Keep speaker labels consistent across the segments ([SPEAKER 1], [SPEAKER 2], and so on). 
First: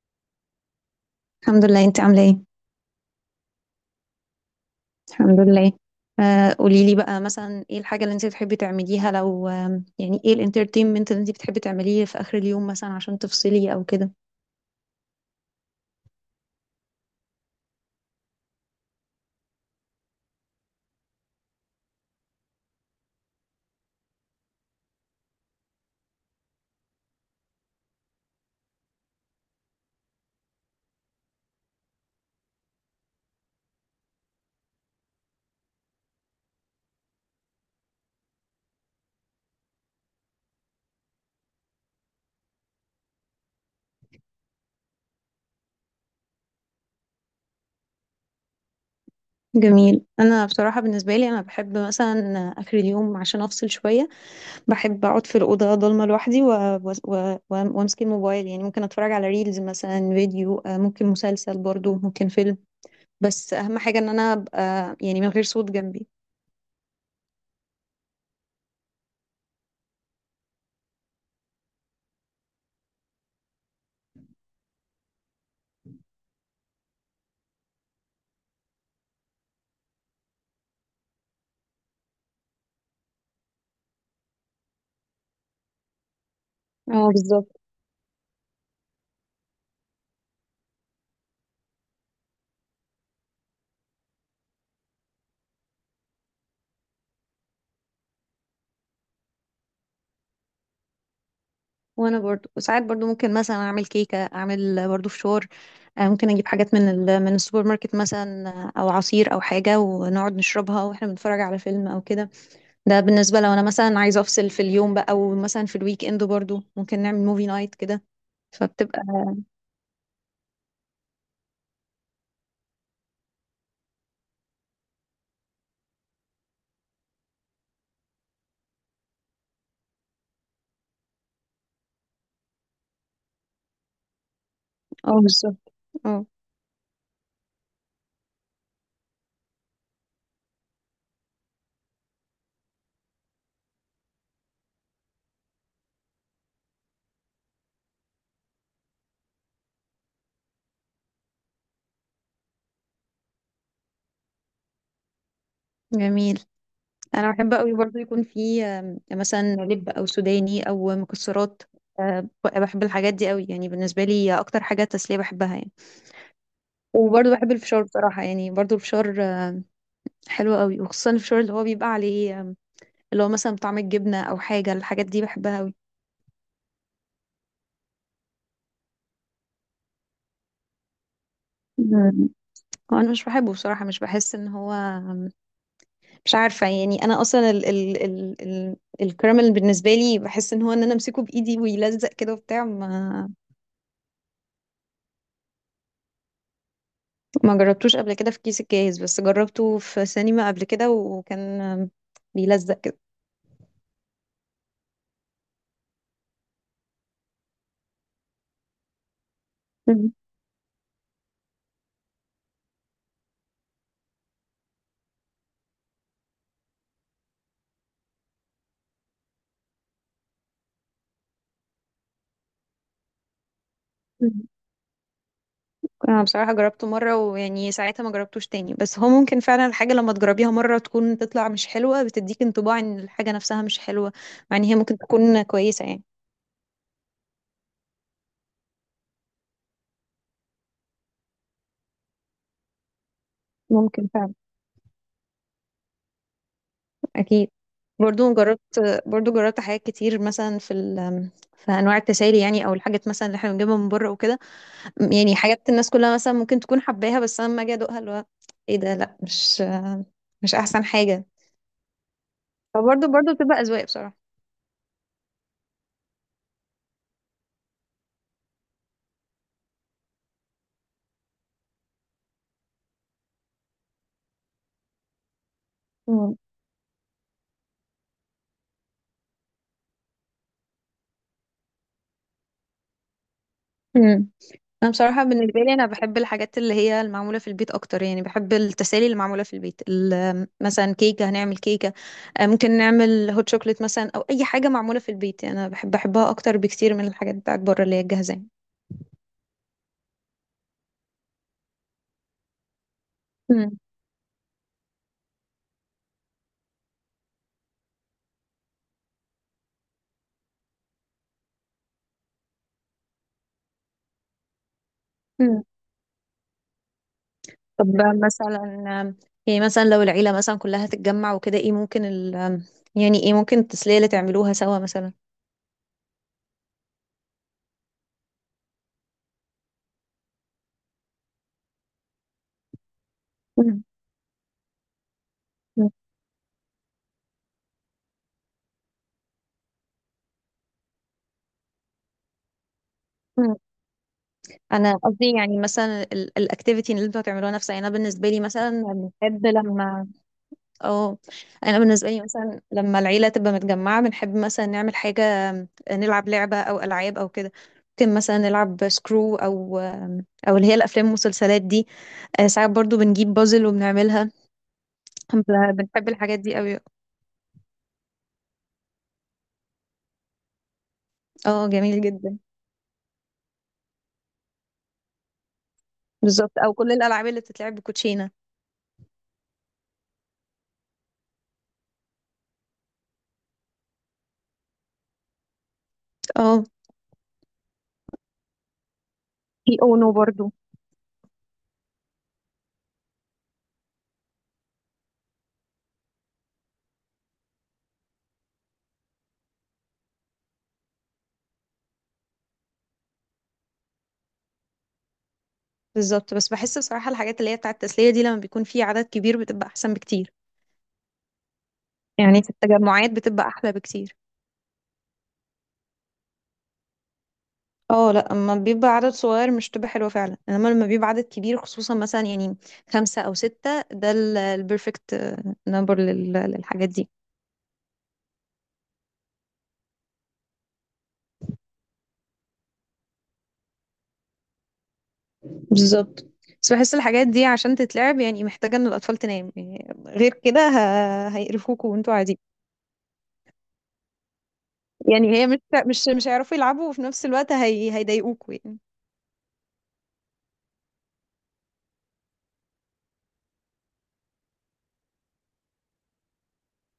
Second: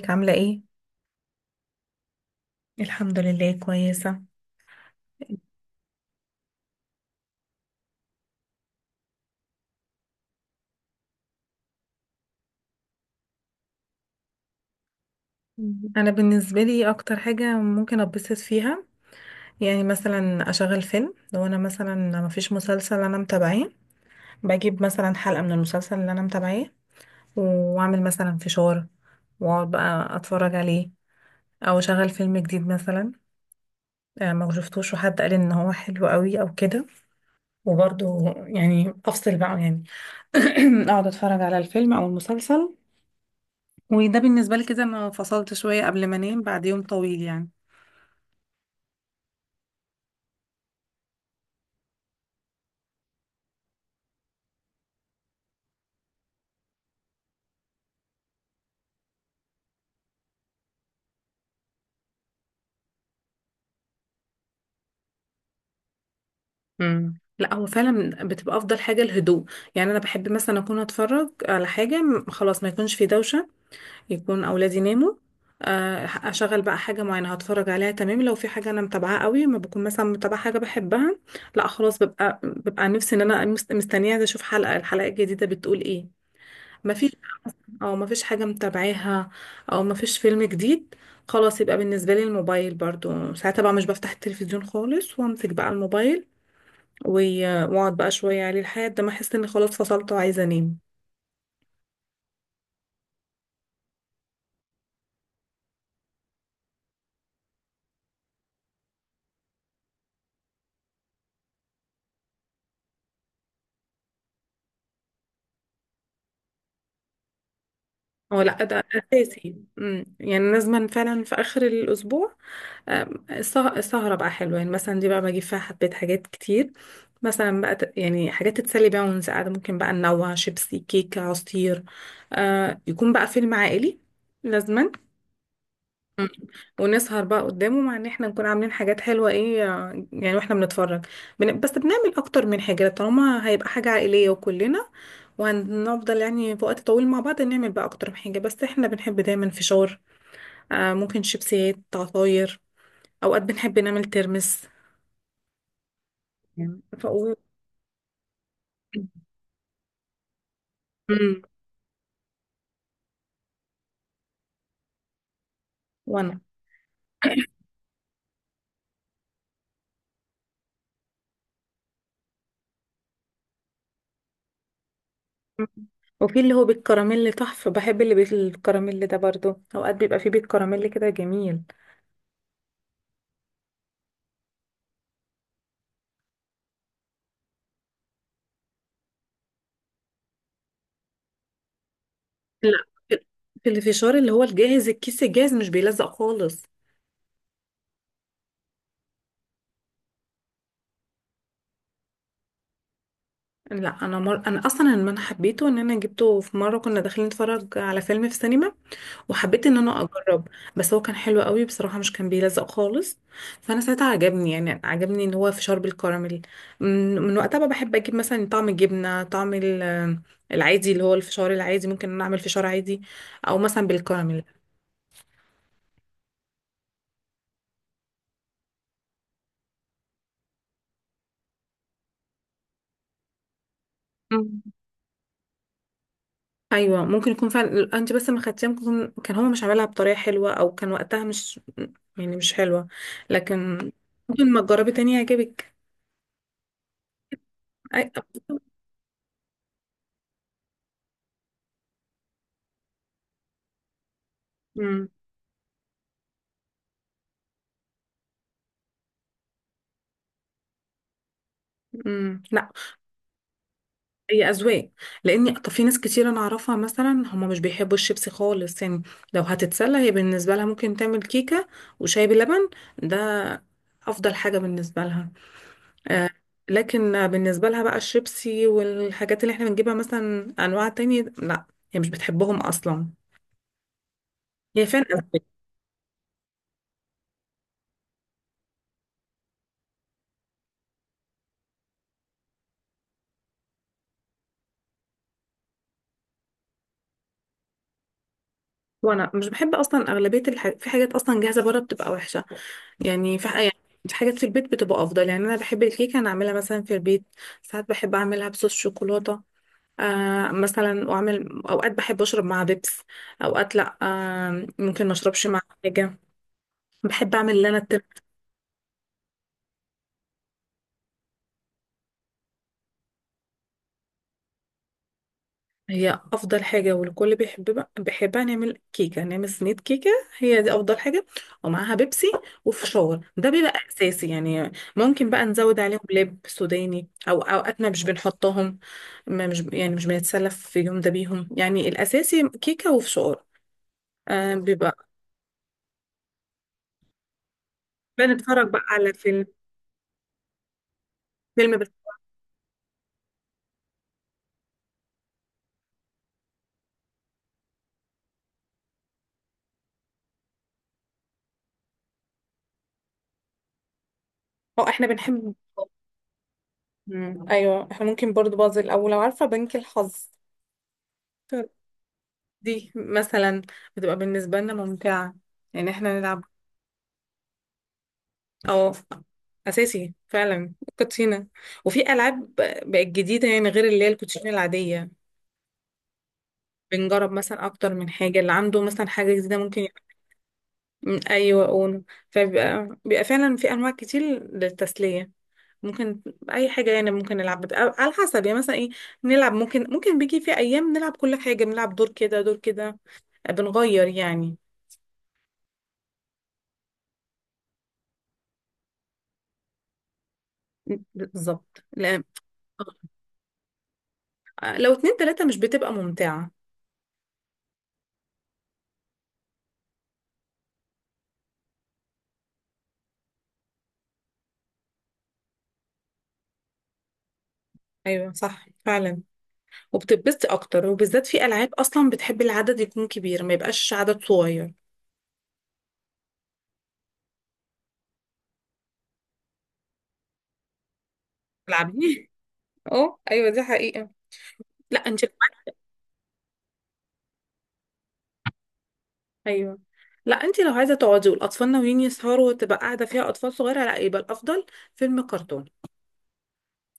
[SPEAKER 1] ازيك عاملة ايه؟
[SPEAKER 2] الحمد لله، انت عامله ايه؟
[SPEAKER 1] الحمد لله كويسة.
[SPEAKER 2] الحمد لله. آه، قولي لي بقى مثلا ايه الحاجه اللي انت بتحبي تعمليها لو يعني ايه الانترتينمنت اللي انت بتحبي تعمليه في اخر اليوم مثلا عشان تفصلي او كده؟
[SPEAKER 1] انا بالنسبة لي اكتر حاجة ممكن اتبسط فيها، يعني مثلا اشغل فيلم. لو انا مثلا مفيش مسلسل انا متابعاه، بجيب مثلا حلقة من المسلسل اللي انا متابعاه واعمل مثلا فشار واقعد بقى اتفرج عليه، او اشغل فيلم جديد مثلا. ما شفتوش وحد قال ان هو حلو قوي او كده، وبرضه يعني افصل بقى يعني. اقعد اتفرج على الفيلم او المسلسل، وده بالنسبة لي كده انا فصلت شوية قبل ما انام بعد يوم طويل يعني.
[SPEAKER 2] جميل. انا بصراحه بالنسبه لي انا بحب مثلا اخر اليوم عشان افصل شويه. بحب اقعد في الاوضه ضلمه لوحدي وامسك الموبايل. يعني ممكن اتفرج على ريلز مثلا، فيديو، ممكن مسلسل، برضو ممكن فيلم. بس اهم حاجه ان انا ابقى يعني من غير صوت جنبي.
[SPEAKER 1] لا، هو فعلا بتبقى افضل حاجه الهدوء. يعني انا بحب مثلا اكون اتفرج على حاجه، خلاص ما يكونش في دوشه، يكون اولادي ناموا. اشغل بقى حاجه معينه هتفرج عليها. تمام، لو في حاجه انا متابعاها قوي. ما بكون مثلا متابعه حاجه بحبها، لا خلاص، ببقى نفسي ان انا مستنيه، عايزة اشوف الحلقه الجديده بتقول ايه. ما
[SPEAKER 2] اه،
[SPEAKER 1] فيش
[SPEAKER 2] بالظبط.
[SPEAKER 1] او مفيش حاجة متابعاها او مفيش فيلم جديد، خلاص يبقى بالنسبة لي الموبايل برضو. ساعتها بقى مش بفتح التلفزيون خالص، وامسك بقى الموبايل و- واقعد بقى شوية عليه لحد ما احس اني خلاص فصلت وعايزة انام.
[SPEAKER 2] وانا برضو ساعات برضو ممكن مثلا اعمل كيكه، اعمل برضو فشار. ممكن اجيب حاجات من السوبر ماركت مثلا، او عصير او حاجه، ونقعد نشربها واحنا بنتفرج على فيلم او كده. ده بالنسبه لو انا مثلا عايزه افصل في اليوم بقى، او مثلا في الويك اند برضو ممكن نعمل موفي نايت كده.
[SPEAKER 1] هو لا، ده
[SPEAKER 2] فبتبقى.
[SPEAKER 1] اساسي. يعني لازم فعلا في اخر الاسبوع. السهرة بقى حلوة، يعني مثلا دي بقى بجيب فيها حبيت حاجات كتير، مثلا بقى يعني حاجات تتسلي بيها وانت قاعدة. ممكن بقى ننوع، شيبسي، كيكة، عصير. آه، يكون بقى فيلم عائلي لازما.
[SPEAKER 2] اه، بالظبط. اه.
[SPEAKER 1] ونسهر بقى قدامه، مع ان احنا نكون عاملين حاجات حلوة ايه، يعني واحنا بنتفرج. بس بنعمل اكتر من حاجة طالما هيبقى حاجة عائلية وكلنا وهنفضل يعني في وقت طويل مع بعض، نعمل بقى اكتر من حاجة. بس احنا بنحب دايما فشار، آه، ممكن شيبسيات، عصاير. اوقات بنحب نعمل ترمس.
[SPEAKER 2] جميل.
[SPEAKER 1] ف...
[SPEAKER 2] انا
[SPEAKER 1] و...
[SPEAKER 2] بحب قوي برضو يكون في مثلا لب او سوداني او
[SPEAKER 1] مم.
[SPEAKER 2] مكسرات. بحب الحاجات دي قوي. يعني بالنسبه لي اكتر حاجه تسليه بحبها يعني.
[SPEAKER 1] وانا
[SPEAKER 2] وبرضه بحب الفشار بصراحة. يعني برضه الفشار حلو قوي، وخصوصا الفشار اللي هو بيبقى عليه، اللي هو مثلا طعم الجبنة أو حاجة. الحاجات دي بحبها
[SPEAKER 1] مم.
[SPEAKER 2] قوي.
[SPEAKER 1] وفي اللي هو بالكراميل، طحف بحب اللي بالكراميل ده برضو. اوقات بيبقى فيه بالكراميل كده جميل.
[SPEAKER 2] مم. انا مش بحبه بصراحة. مش بحس ان هو، مش عارفة، يعني انا اصلا ال ال ال ال الكراميل بالنسبة لي، بحس ان انا امسكه بايدي ويلزق كده وبتاع
[SPEAKER 1] لا، في،
[SPEAKER 2] ما.
[SPEAKER 1] في الفشار اللي هو الجاهز، الكيس الجاهز مش بيلزق خالص.
[SPEAKER 2] ما جربتوش قبل كده في كيس الجاهز، بس جربته في سينما قبل كده وكان بيلزق كده.
[SPEAKER 1] لا انا انا اصلا لما انا حبيته ان انا جبته في مره كنا داخلين نتفرج على فيلم في السينما، وحبيت ان انا اجرب. بس هو كان حلو قوي بصراحه، مش كان بيلزق خالص. فانا ساعتها عجبني، يعني عجبني ان هو فشار بالكراميل. من وقتها بقى بحب اجيب مثلا طعم الجبنه، طعم العادي اللي هو الفشار العادي. ممكن إن انا اعمل فشار عادي او مثلا
[SPEAKER 2] مم.
[SPEAKER 1] بالكراميل.
[SPEAKER 2] انا بصراحة جربته مرة، ويعني ساعتها ما جربتوش تاني، بس هو ممكن فعلا الحاجة لما تجربيها مرة تكون تطلع مش حلوة، بتديك انطباع ان الحاجة نفسها مش حلوة، مع ان هي ممكن تكون كويسة يعني.
[SPEAKER 1] ايوه، ممكن يكون فعلا، انت بس ما خدتيها. كان هو مش عاملها بطريقه حلوه، او كان وقتها مش يعني مش حلوه، لكن
[SPEAKER 2] ممكن فعلا.
[SPEAKER 1] ممكن ما تجربي تاني يعجبك.
[SPEAKER 2] اكيد.
[SPEAKER 1] أي...
[SPEAKER 2] برضو جربت برضو جربت حاجات كتير مثلا في ال في انواع التسالي، يعني او الحاجات مثلا اللي احنا بنجيبها من بره وكده.
[SPEAKER 1] امم
[SPEAKER 2] يعني حاجات الناس كلها مثلا ممكن تكون حباها، بس انا لما اجي ادوقها، اللي هو ايه ده؟ لا، مش احسن حاجة.
[SPEAKER 1] لا،
[SPEAKER 2] فبرضو بتبقى اذواق بصراحة.
[SPEAKER 1] هي اذواق. لاني طب في ناس كتير انا اعرفها مثلا هم مش بيحبوا الشيبسي خالص يعني. لو هتتسلى هي بالنسبه لها ممكن تعمل كيكه وشاي بلبن، ده افضل حاجه بالنسبه لها. آه،
[SPEAKER 2] مم.
[SPEAKER 1] لكن بالنسبه لها بقى الشيبسي والحاجات اللي احنا بنجيبها مثلا انواع تانية، لا، هي مش بتحبهم اصلا.
[SPEAKER 2] مم.
[SPEAKER 1] هي
[SPEAKER 2] انا
[SPEAKER 1] فعلا
[SPEAKER 2] بصراحه بالنسبه
[SPEAKER 1] أغلبية.
[SPEAKER 2] لي انا بحب الحاجات اللي هي المعموله في البيت اكتر. يعني بحب التسالي اللي معموله في البيت، مثلا كيكه، هنعمل كيكه. ممكن نعمل هوت شوكليت مثلا، او اي حاجه معموله في البيت. يعني انا بحب احبها اكتر بكتير من الحاجات بتاعت بره اللي هي الجاهزه يعني.
[SPEAKER 1] وانا مش بحب اصلا اغلبيه في حاجات اصلا جاهزه بره بتبقى وحشه، يعني في يعني
[SPEAKER 2] مم.
[SPEAKER 1] في حاجات في البيت بتبقى افضل. يعني انا بحب الكيكه انا اعملها مثلا في البيت، ساعات بحب اعملها بصوص شوكولاته. آه مثلا، واعمل اوقات بحب اشرب مع بيبس، اوقات لا، آه، ممكن ما اشربش مع
[SPEAKER 2] مم.
[SPEAKER 1] حاجه. بحب اعمل اللي انا.
[SPEAKER 2] طب، مثلا، آم، يعني مثلا لو العيله مثلا كلها تتجمع وكده، ايه ممكن ال آم، يعني ايه ممكن التسليه اللي تعملوها سوا مثلا؟
[SPEAKER 1] هي افضل حاجه والكل بيحبها، نعمل كيكه، نعمل صينيه كيكه، هي دي افضل حاجه. ومعاها بيبسي وفشار، ده بيبقى
[SPEAKER 2] مم.
[SPEAKER 1] اساسي. يعني ممكن بقى نزود
[SPEAKER 2] مم.
[SPEAKER 1] عليهم لب سوداني، او اوقاتنا مش بنحطهم. ما مش يعني، مش بنتسلف في اليوم ده بيهم. يعني الاساسي كيكه وفشار.
[SPEAKER 2] مم.
[SPEAKER 1] آه
[SPEAKER 2] انا
[SPEAKER 1] بيبقى
[SPEAKER 2] قصدي يعني مثلا الاكتيفيتي اللي انتوا هتعملوها نفسها. يعني
[SPEAKER 1] بنتفرج بقى على فيلم،
[SPEAKER 2] بنحب لما اه
[SPEAKER 1] فيلم
[SPEAKER 2] انا
[SPEAKER 1] بس.
[SPEAKER 2] بالنسبه لي مثلا لما العيله تبقى متجمعه، بنحب مثلا نعمل حاجه، نلعب لعبه او العاب او كده. ممكن مثلا نلعب سكرو، او اللي هي الافلام والمسلسلات دي. ساعات برضو بنجيب بازل وبنعملها.
[SPEAKER 1] اه احنا بنحب.
[SPEAKER 2] بنحب الحاجات دي قوي.
[SPEAKER 1] مم. ايوه احنا ممكن برضو بازل، او لو عارفه بنك الحظ،
[SPEAKER 2] اه، جميل جدا.
[SPEAKER 1] دي مثلا بتبقى بالنسبة لنا ممتعة، يعني احنا نلعب.
[SPEAKER 2] بالظبط. او كل الالعاب اللي بتتلعب بكوتشينه.
[SPEAKER 1] اه، أساسي فعلا الكوتشينة. وفي ألعاب بقت جديدة يعني غير اللي هي الكوتشينة العادية.
[SPEAKER 2] اه،
[SPEAKER 1] بنجرب مثلا أكتر من حاجة، اللي عنده مثلا حاجة جديدة
[SPEAKER 2] في
[SPEAKER 1] ممكن يبقى.
[SPEAKER 2] اونو برضو.
[SPEAKER 1] من، أيوة، أونو. فبيبقى فعلا في أنواع كتير للتسلية. ممكن أي حاجة يعني ممكن نلعب. بتبقى على حسب يعني، مثلا إيه نلعب. ممكن بيجي في أيام نلعب كل حاجة، بنلعب دور كده دور كده، بنغير يعني.
[SPEAKER 2] بالظبط. بس بحس بصراحه الحاجات اللي هي بتاعه التسليه دي لما بيكون في عدد كبير بتبقى احسن بكتير.
[SPEAKER 1] بالظبط، لا،
[SPEAKER 2] يعني في التجمعات بتبقى احلى بكتير.
[SPEAKER 1] لو اتنين تلاتة مش بتبقى ممتعة.
[SPEAKER 2] اه، لا، اما بيبقى عدد صغير مش بتبقى حلوه فعلا، انما لما بيبقى عدد كبير، خصوصا مثلا، يعني خمسه او سته، ده البرفكت نمبر للحاجات دي.
[SPEAKER 1] ايوه صح فعلا، وبتتبسطي اكتر، وبالذات في العاب اصلا بتحب العدد يكون كبير ما يبقاش عدد صغير.
[SPEAKER 2] بالظبط. بس بحس الحاجات دي عشان تتلعب يعني محتاجه ان الاطفال تنام، يعني غير كده هيقرفوكوا وانتوا
[SPEAKER 1] تلعبي.
[SPEAKER 2] قاعدين.
[SPEAKER 1] اه ايوه، دي حقيقة. لا انت
[SPEAKER 2] يعني
[SPEAKER 1] لو
[SPEAKER 2] هي مش
[SPEAKER 1] عايزة-
[SPEAKER 2] مش مش هيعرفوا يلعبوا، وفي نفس الوقت هيضايقوكوا يعني.
[SPEAKER 1] ايوه، لا، انت لو عايزة تقعدي والاطفال ناويين يسهروا وتبقى قاعدة فيها اطفال صغيرة، لا يبقى الافضل فيلم كرتون.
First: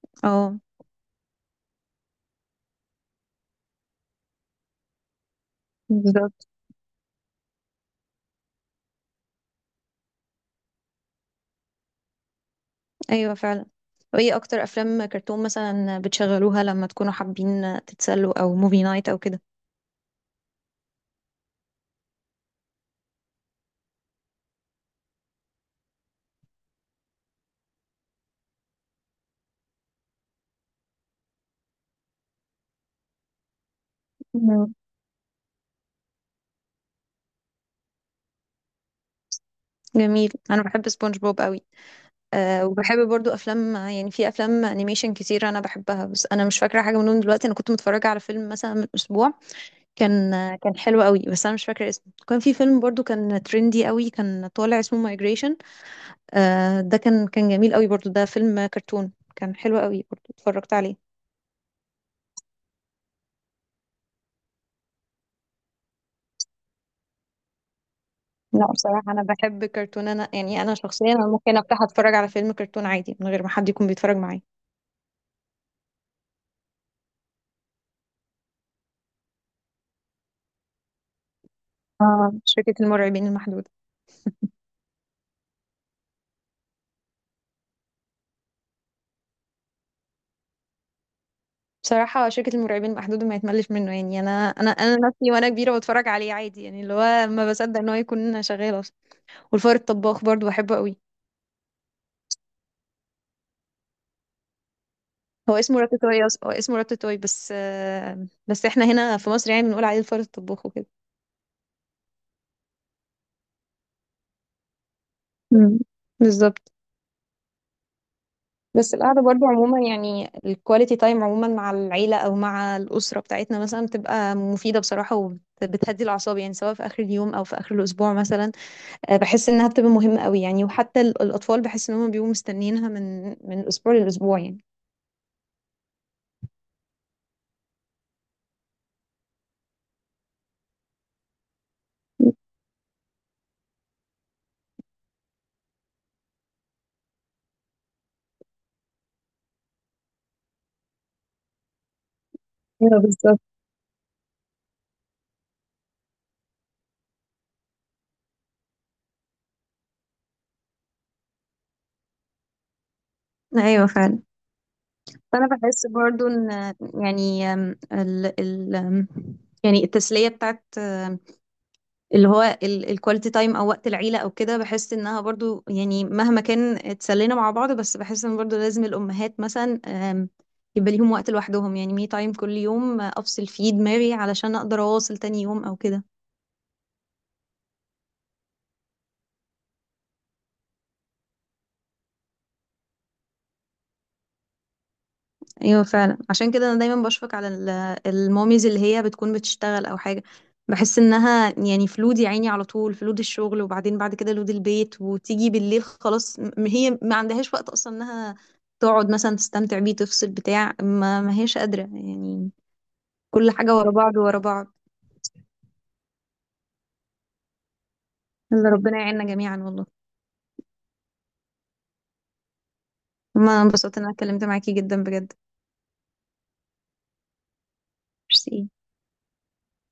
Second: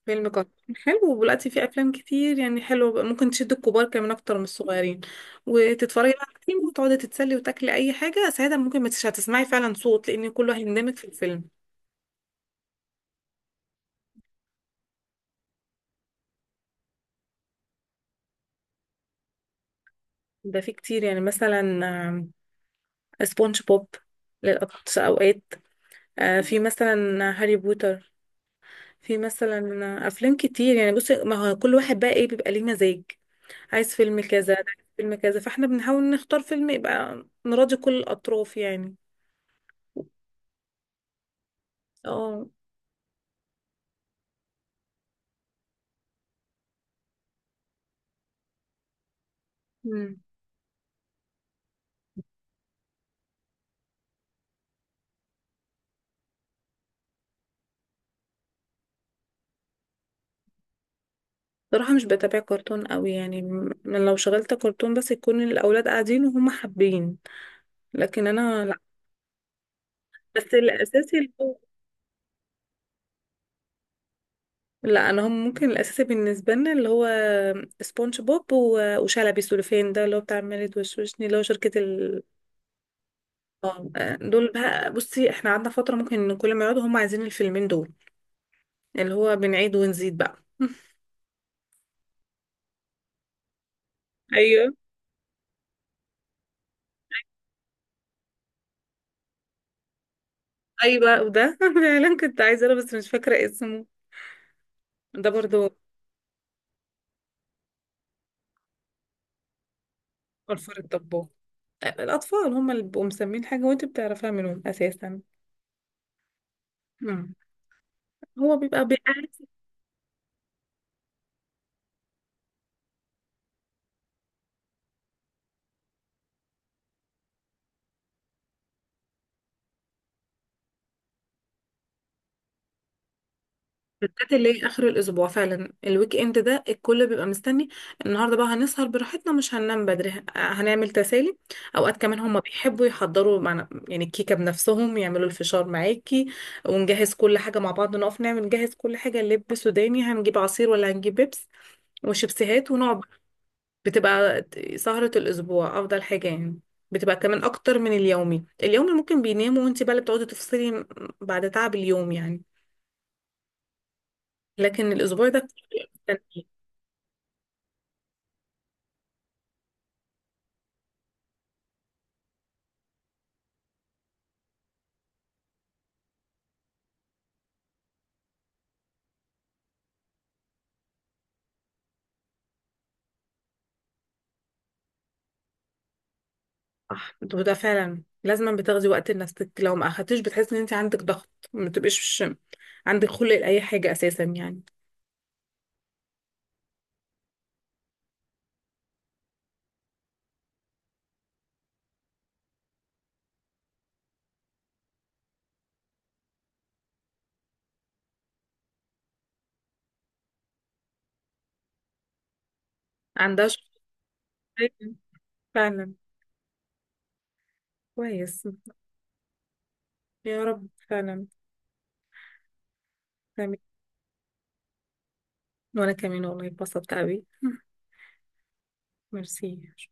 [SPEAKER 1] فيلم
[SPEAKER 2] اه،
[SPEAKER 1] كرتون حلو، ودلوقتي في افلام كتير يعني حلوة ممكن تشد الكبار كمان اكتر من الصغيرين. وتتفرجي بقى على
[SPEAKER 2] بالظبط.
[SPEAKER 1] فيلم وتقعدي تتسلي وتاكلي اي حاجة. ساعتها ممكن ما تش- هتسمعي فعلا صوت، لان كله هيندمج في الفيلم.
[SPEAKER 2] ايوه، فعلا. وايه اكتر افلام كرتون مثلا بتشغلوها لما تكونوا حابين تتسلوا، او موفي نايت، او
[SPEAKER 1] ده في كتير يعني مثلا، سبونج بوب للأقصى أوقات. في مثلا هاري بوتر، في مثلا، أفلام كتير يعني. بصي، ما هو كل واحد بقى إيه بيبقى ليه مزاج، عايز فيلم كذا، ده
[SPEAKER 2] كده؟
[SPEAKER 1] عايز فيلم كذا، فاحنا بنحاول نختار فيلم يبقى نراضي كل الأطراف يعني.
[SPEAKER 2] جميل. انا بحب سبونج بوب قوي.
[SPEAKER 1] اه.
[SPEAKER 2] أه، وبحب برضو افلام. يعني في افلام انيميشن كتير انا بحبها، بس انا مش فاكره حاجه منهم دلوقتي. انا كنت متفرجه على فيلم مثلا من اسبوع،
[SPEAKER 1] مم.
[SPEAKER 2] كان حلو قوي، بس انا مش فاكره اسمه. كان في فيلم برضو كان ترندي قوي كان طالع، اسمه مايجريشن. أه، ده كان جميل قوي برضو. ده فيلم كرتون، كان حلو قوي، برضو اتفرجت عليه.
[SPEAKER 1] صراحة مش بتابع كرتون قوي يعني. لو شغلت كرتون بس يكون الأولاد قاعدين وهم حابين، لكن أنا
[SPEAKER 2] لا،
[SPEAKER 1] لا.
[SPEAKER 2] بصراحه انا بحب كرتون. انا
[SPEAKER 1] بس
[SPEAKER 2] يعني انا شخصيا،
[SPEAKER 1] الأساسي،
[SPEAKER 2] انا ممكن افتح اتفرج على فيلم كرتون عادي من غير ما حد يكون بيتفرج معايا.
[SPEAKER 1] لا، انا هم ممكن الاساسي بالنسبه لنا اللي هو سبونج بوب وشلبي سوليفين، ده اللي هو بتاع مالد وشوشني، اللي هو شركه ال،
[SPEAKER 2] شركه المرعبين المحدوده.
[SPEAKER 1] اه. دول بقى، بصي احنا قعدنا فتره ممكن إن كل ما يقعدوا هم عايزين الفيلمين دول، اللي هو بنعيد ونزيد بقى.
[SPEAKER 2] بصراحة شركة المرعبين محدود ما يتملش منه. يعني أنا
[SPEAKER 1] ايوه.
[SPEAKER 2] أنا أنا نفسي وأنا كبيرة بتفرج عليه عادي، يعني اللي هو ما بصدق إن هو يكون شغال أصلا. والفار الطباخ برضو بحبه قوي.
[SPEAKER 1] ايوه وده فعلا كنت عايزه انا بس مش فاكره اسمه، ده
[SPEAKER 2] هو
[SPEAKER 1] برضو
[SPEAKER 2] اسمه راتاتوي أصلا هو اسمه راتاتوي بس إحنا هنا في مصر يعني بنقول عليه الفار الطباخ
[SPEAKER 1] فلفل
[SPEAKER 2] وكده.
[SPEAKER 1] الطباخ. الاطفال هم اللي بيبقوا مسمين حاجه وانت بتعرفيها منهم اساسا.
[SPEAKER 2] مم. بالظبط.
[SPEAKER 1] مم. هو بيبقى
[SPEAKER 2] بس
[SPEAKER 1] بيبقى
[SPEAKER 2] القعدة برضو عموما، يعني الكواليتي تايم عموما مع العيلة أو مع الأسرة بتاعتنا مثلا، بتبقى مفيدة بصراحة، وبتهدي الأعصاب، يعني سواء في آخر اليوم أو في آخر الأسبوع مثلا. بحس انها بتبقى مهمة قوي. يعني وحتى الاطفال بحس ان هم بيبقوا مستنيينها من اسبوع
[SPEAKER 1] بالذات
[SPEAKER 2] لاسبوع
[SPEAKER 1] اللي
[SPEAKER 2] يعني.
[SPEAKER 1] هي اخر الاسبوع، فعلا الويك اند ده الكل بيبقى مستني. النهارده بقى هنسهر براحتنا، مش هننام بدري، هنعمل تسالي. اوقات كمان هم بيحبوا يحضروا معنا، يعني الكيكه بنفسهم، يعملوا الفشار معاكي ونجهز كل حاجه مع بعض، نقف نعمل نجهز كل حاجه، لب سوداني، هنجيب عصير ولا هنجيب بيبس وشيبسيهات،
[SPEAKER 2] ايوه،
[SPEAKER 1] ونقعد.
[SPEAKER 2] بالظبط.
[SPEAKER 1] بتبقى سهره الاسبوع افضل حاجه يعني. بتبقى كمان اكتر من اليومي. اليومي ممكن بيناموا وانت بقى اللي بتقعدي تفصلي بعد تعب اليوم يعني،
[SPEAKER 2] ايوه، فعلا.
[SPEAKER 1] لكن الاسبوع ده.
[SPEAKER 2] فانا بحس برضو ان، يعني أم، ال ال أم، يعني التسليه بتاعت اللي هو الكواليتي تايم او وقت العيله او كده، بحس انها برضو يعني مهما كان اتسلينا مع بعض، بس بحس ان برضو لازم الامهات مثلا يبقى ليهم وقت لوحدهم، يعني مي تايم كل يوم. افصل فيه دماغي علشان اقدر اواصل تاني يوم او كده.
[SPEAKER 1] صح، وده فعلا لازما بتاخدي وقت لنفسك. لو ما اخدتيش بتحسي ان انت عندك ضغط، ما تبقيش عندك خلق لاي حاجه اساسا يعني.
[SPEAKER 2] ايوه، فعلا. عشان كده انا دايما بشفق على الماميز اللي هي بتكون بتشتغل او حاجه. بحس انها يعني في لود، يا عيني، على طول في لود الشغل، وبعدين بعد كده لود البيت، وتيجي بالليل خلاص هي ما عندهاش وقت اصلا انها تقعد مثلا تستمتع بيه، تفصل بتاع، ما هيش قادره يعني.
[SPEAKER 1] عندها
[SPEAKER 2] كل حاجه ورا بعض ورا بعض.
[SPEAKER 1] شخصيه فعلا. كويس.
[SPEAKER 2] يلا، ربنا يعيننا جميعا والله.
[SPEAKER 1] يا رب، فعلا. تمام.
[SPEAKER 2] ما انبسطت ان انا اتكلمت معاكي جدا بجد.
[SPEAKER 1] وانا كمان والله اتبسطت قوي.
[SPEAKER 2] ميرسي.
[SPEAKER 1] ميرسي.